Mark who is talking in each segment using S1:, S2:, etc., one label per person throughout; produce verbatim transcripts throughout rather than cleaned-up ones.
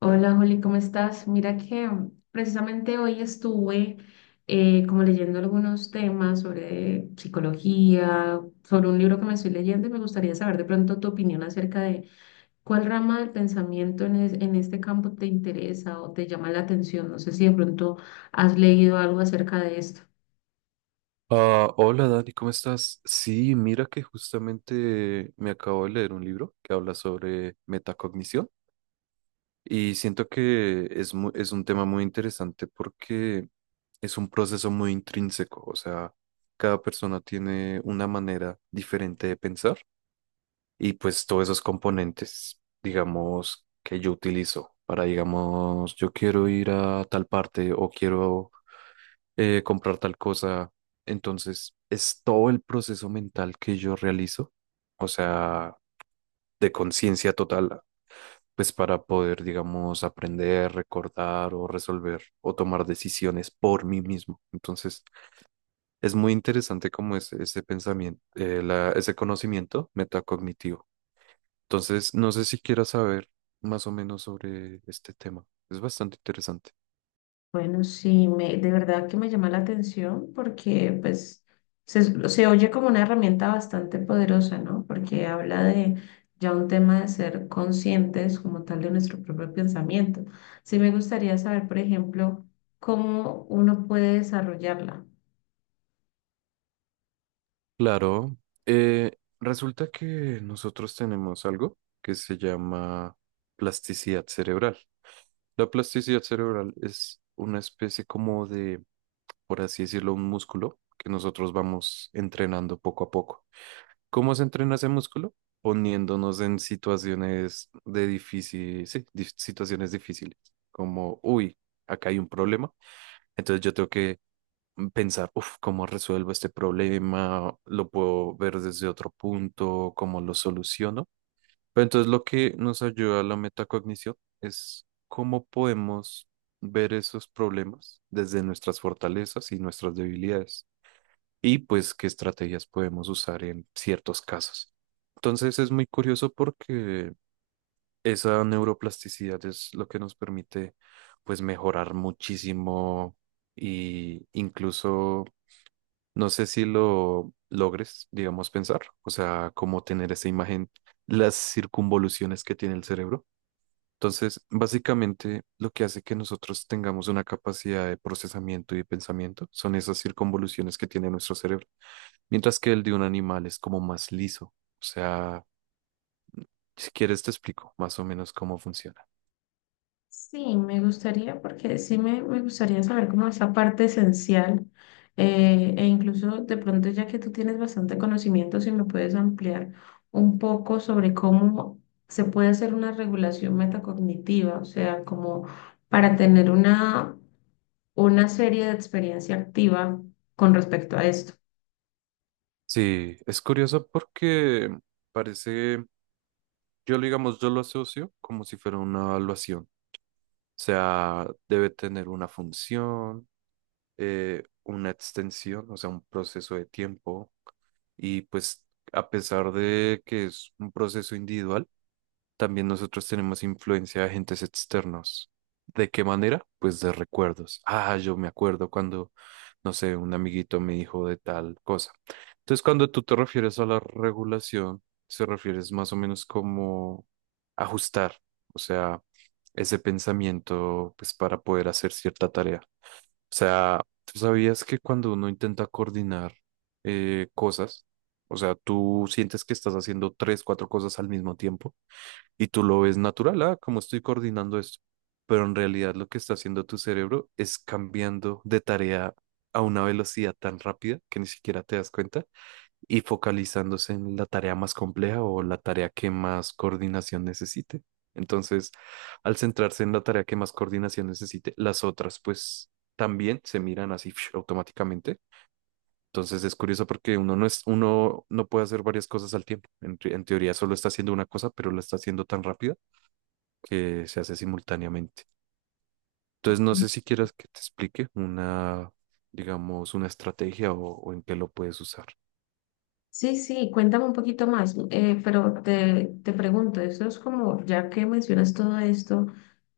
S1: Hola Juli, ¿cómo estás? Mira que precisamente hoy estuve eh, como leyendo algunos temas sobre psicología, sobre un libro que me estoy leyendo y me gustaría saber de pronto tu opinión acerca de cuál rama del pensamiento en, es- en este campo te interesa o te llama la atención. No sé si de pronto has leído algo acerca de esto.
S2: Ah, hola Dani, ¿cómo estás? Sí, mira que justamente me acabo de leer un libro que habla sobre metacognición y siento que es mu- es un tema muy interesante porque es un proceso muy intrínseco, o sea, cada persona tiene una manera diferente de pensar y pues todos esos componentes, digamos, que yo utilizo para, digamos, yo quiero ir a tal parte o quiero eh, comprar tal cosa. Entonces, es todo el proceso mental que yo realizo, o sea, de conciencia total, pues para poder, digamos, aprender, recordar o resolver o tomar decisiones por mí mismo. Entonces, es muy interesante como ese, ese pensamiento, eh, la- ese conocimiento metacognitivo. Entonces, no sé si quieras saber más o menos sobre este tema. Es bastante interesante.
S1: Bueno, sí, me, de verdad que me llama la atención porque pues se, se oye como una herramienta bastante poderosa, ¿no? Porque habla de ya un tema de ser conscientes como tal de nuestro propio pensamiento. Sí me gustaría saber, por ejemplo, cómo uno puede desarrollarla.
S2: Claro. Eh, resulta que nosotros tenemos algo que se llama plasticidad cerebral. La plasticidad cerebral es una especie como de, por así decirlo, un músculo que nosotros vamos entrenando poco a poco. ¿Cómo se entrena ese músculo? Poniéndonos en situaciones de difícil, sí, dif- situaciones difíciles, como, uy, acá hay un problema, entonces yo tengo que mm, pensar, uff, ¿cómo resuelvo este problema? ¿Lo puedo ver desde otro punto? ¿Cómo lo soluciono? Pero entonces lo que nos ayuda la metacognición es cómo podemos ver esos problemas desde nuestras fortalezas y nuestras debilidades y pues qué estrategias podemos usar en ciertos casos. Entonces es muy curioso porque esa neuroplasticidad es lo que nos permite pues mejorar muchísimo y incluso no sé si lo logres, digamos, pensar, o sea, cómo tener esa imagen, las circunvoluciones que tiene el cerebro. Entonces, básicamente, lo que hace que nosotros tengamos una capacidad de procesamiento y de pensamiento son esas circunvoluciones que tiene nuestro cerebro, mientras que el de un animal es como más liso. O sea, si quieres te explico más o menos cómo funciona.
S1: Sí, me gustaría, porque sí me, me gustaría saber cómo esa parte esencial, eh, e incluso de pronto ya que tú tienes bastante conocimiento, si me puedes ampliar un poco sobre cómo se puede hacer una regulación metacognitiva, o sea, como para tener una, una serie de experiencia activa con respecto a esto.
S2: Sí, es curioso porque parece, yo lo digamos, yo lo asocio como si fuera una evaluación. O sea, debe tener una función, eh, una extensión, o sea, un proceso de tiempo. Y pues a pesar de que es un proceso individual, también nosotros tenemos influencia de agentes externos. ¿De qué manera? Pues de recuerdos. Ah, yo me acuerdo cuando, no sé, un amiguito me dijo de tal cosa. Entonces, cuando tú te refieres a la regulación, se refieres más o menos como ajustar, o sea, ese pensamiento, pues para poder hacer cierta tarea. O sea, ¿tú sabías que cuando uno intenta coordinar eh, cosas, o sea, tú sientes que estás haciendo tres, cuatro cosas al mismo tiempo? Y tú lo ves natural, ah, cómo estoy coordinando esto. Pero en realidad lo que está haciendo tu cerebro es cambiando de tarea a una velocidad tan rápida que ni siquiera te das cuenta y focalizándose en la tarea más compleja o la tarea que más coordinación necesite. Entonces, al centrarse en la tarea que más coordinación necesite, las otras pues también se miran así automáticamente. Entonces es curioso porque uno no es, uno no puede hacer varias cosas al tiempo. En, te- en teoría solo está haciendo una cosa, pero la está haciendo tan rápida que se hace simultáneamente. Entonces, no sé si quieras que te explique una, digamos, una estrategia o, o en qué lo puedes usar.
S1: Sí, sí, cuéntame un poquito más, eh, pero te, te pregunto, eso es como, ya que mencionas todo esto,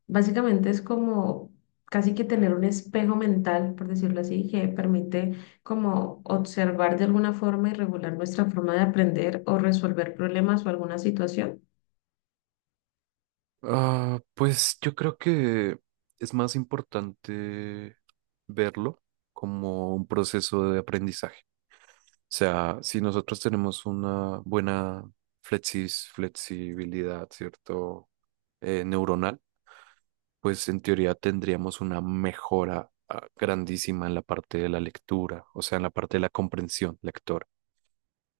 S1: básicamente es como casi que tener un espejo mental, por decirlo así, que permite como observar de alguna forma y regular nuestra forma de aprender o resolver problemas o alguna situación.
S2: Ah, pues yo creo que es más importante verlo como un proceso de aprendizaje. O sea, si nosotros tenemos una buena flexis- flexibilidad, ¿cierto? Eh, neuronal, pues en teoría tendríamos una mejora ah, grandísima en la parte de la lectura, o sea, en la parte de la comprensión lectora.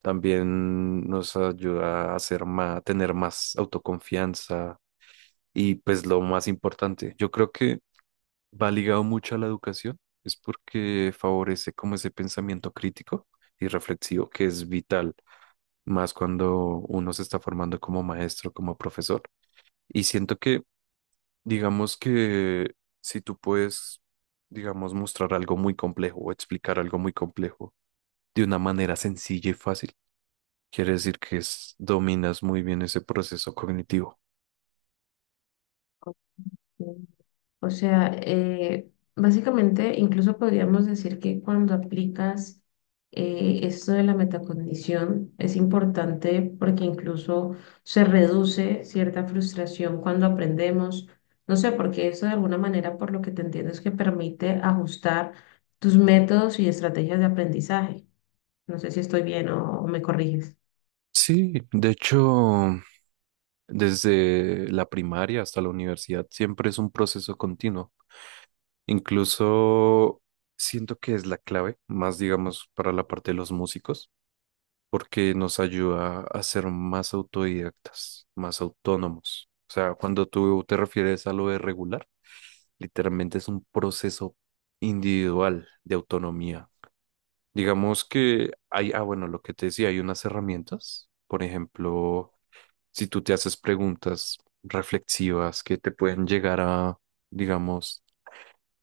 S2: También nos ayuda a hacer más, tener más autoconfianza y pues lo más importante, yo creo que va ligado mucho a la educación, es porque favorece como ese pensamiento crítico y reflexivo que es vital, más cuando uno se está formando como maestro, como profesor. Y siento que, digamos que si tú puedes, digamos, mostrar algo muy complejo o explicar algo muy complejo de una manera sencilla y fácil, quiere decir que es- dominas muy bien ese proceso cognitivo.
S1: O sea, eh, básicamente, incluso podríamos decir que cuando aplicas eh, esto de la metacondición es importante porque incluso se reduce cierta frustración cuando aprendemos. No sé, porque eso de alguna manera, por lo que te entiendo, es que permite ajustar tus métodos y estrategias de aprendizaje. No sé si estoy bien o, o me corriges.
S2: Sí, de hecho, desde la primaria hasta la universidad siempre es un proceso continuo. Incluso siento que es la clave, más digamos para la parte de los músicos porque nos ayuda a ser más autodidactas, más autónomos. O sea, cuando tú te refieres a lo de regular, literalmente es un proceso individual de autonomía. Digamos que hay, ah, bueno, lo que te decía, hay unas herramientas, por ejemplo, si tú te haces preguntas reflexivas que te pueden llegar a, digamos,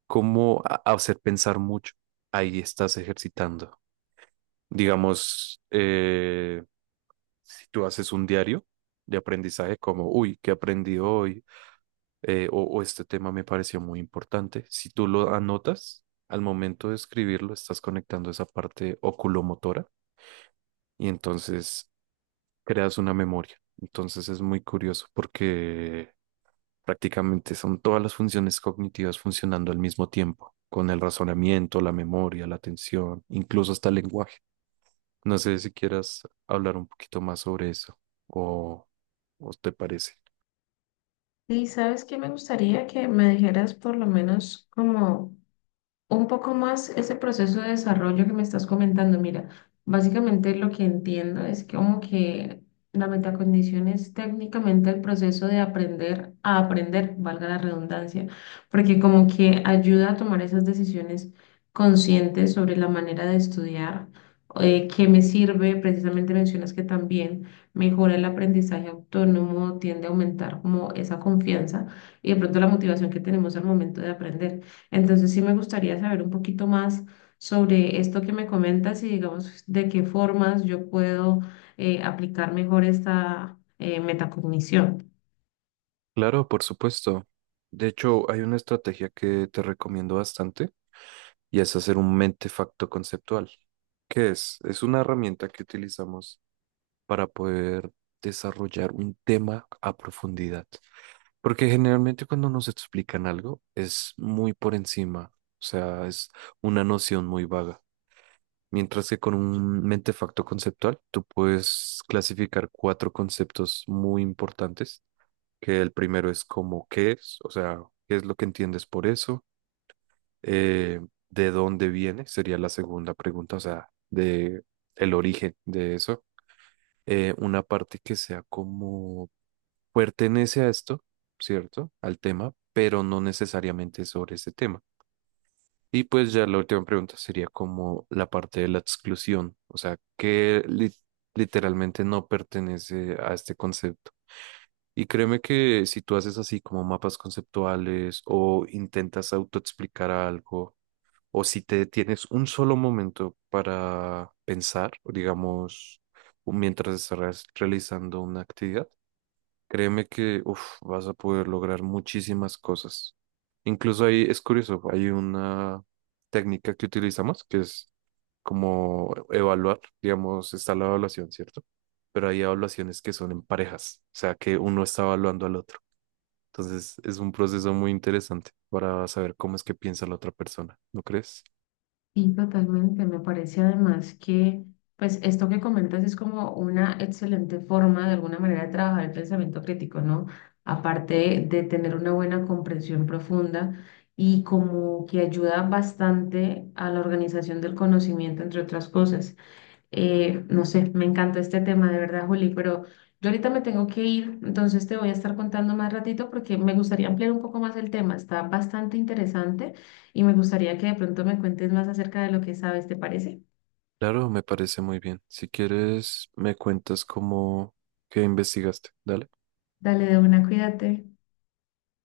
S2: cómo a- a hacer pensar mucho, ahí estás ejercitando. Digamos, eh. Si tú haces un diario de aprendizaje como, uy, ¿qué aprendí hoy? Eh, o, o este tema me pareció muy importante. Si tú lo anotas, al momento de escribirlo, estás conectando esa parte oculomotora y entonces creas una memoria. Entonces es muy curioso porque prácticamente son todas las funciones cognitivas funcionando al mismo tiempo, con el razonamiento, la memoria, la atención, incluso hasta el lenguaje. No sé si quieras hablar un poquito más sobre eso o, o te parece.
S1: Sí, ¿sabes qué me gustaría que me dijeras por lo menos como un poco más ese proceso de desarrollo que me estás comentando? Mira, básicamente lo que entiendo es que como que la metacondición es técnicamente el proceso de aprender a aprender, valga la redundancia, porque como que ayuda a tomar esas decisiones conscientes sobre la manera de estudiar. Eh, que me sirve, precisamente mencionas que también mejora el aprendizaje autónomo, tiende a aumentar como esa confianza y de pronto la motivación que tenemos al momento de aprender. Entonces sí me gustaría saber un poquito más sobre esto que me comentas y digamos de qué formas yo puedo eh, aplicar mejor esta eh, metacognición.
S2: Claro, por supuesto. De hecho, hay una estrategia que te recomiendo bastante y es hacer un mentefacto conceptual. ¿Qué es? Es una herramienta que utilizamos para poder desarrollar un tema a profundidad. Porque generalmente cuando nos explican algo es muy por encima, o sea, es una noción muy vaga. Mientras que con un mentefacto conceptual tú puedes clasificar cuatro conceptos muy importantes, que el primero es como qué es, o sea, qué es lo que entiendes por eso. Eh, de dónde viene, sería la segunda pregunta, o sea, de el origen de eso. Eh, una parte que sea como pertenece a esto, ¿cierto? Al tema, pero no necesariamente sobre ese tema. Y pues ya la última pregunta sería como la parte de la exclusión, o sea, que li- literalmente no pertenece a este concepto. Y créeme que si tú haces así como mapas conceptuales o intentas autoexplicar algo, o si te tienes un solo momento para pensar, digamos, mientras estás realizando una actividad, créeme que uf, vas a poder lograr muchísimas cosas. Incluso ahí es curioso, hay una técnica que utilizamos que es como evaluar, digamos, está la evaluación, ¿cierto? Pero hay evaluaciones que son en parejas, o sea, que uno está evaluando al otro. Entonces es un proceso muy interesante para saber cómo es que piensa la otra persona, ¿no crees?
S1: Y totalmente, me parece además que pues esto que comentas es como una excelente forma de alguna manera de trabajar el pensamiento crítico, ¿no? Aparte de tener una buena comprensión profunda y como que ayuda bastante a la organización del conocimiento, entre otras cosas. Eh, no sé, me encantó este tema, de verdad, Juli, pero yo ahorita me tengo que ir, entonces te voy a estar contando más ratito porque me gustaría ampliar un poco más el tema. Está bastante interesante y me gustaría que de pronto me cuentes más acerca de lo que sabes, ¿te parece?
S2: Claro, me parece muy bien. Si quieres, me cuentas cómo, qué investigaste. Dale.
S1: Dale de una, cuídate.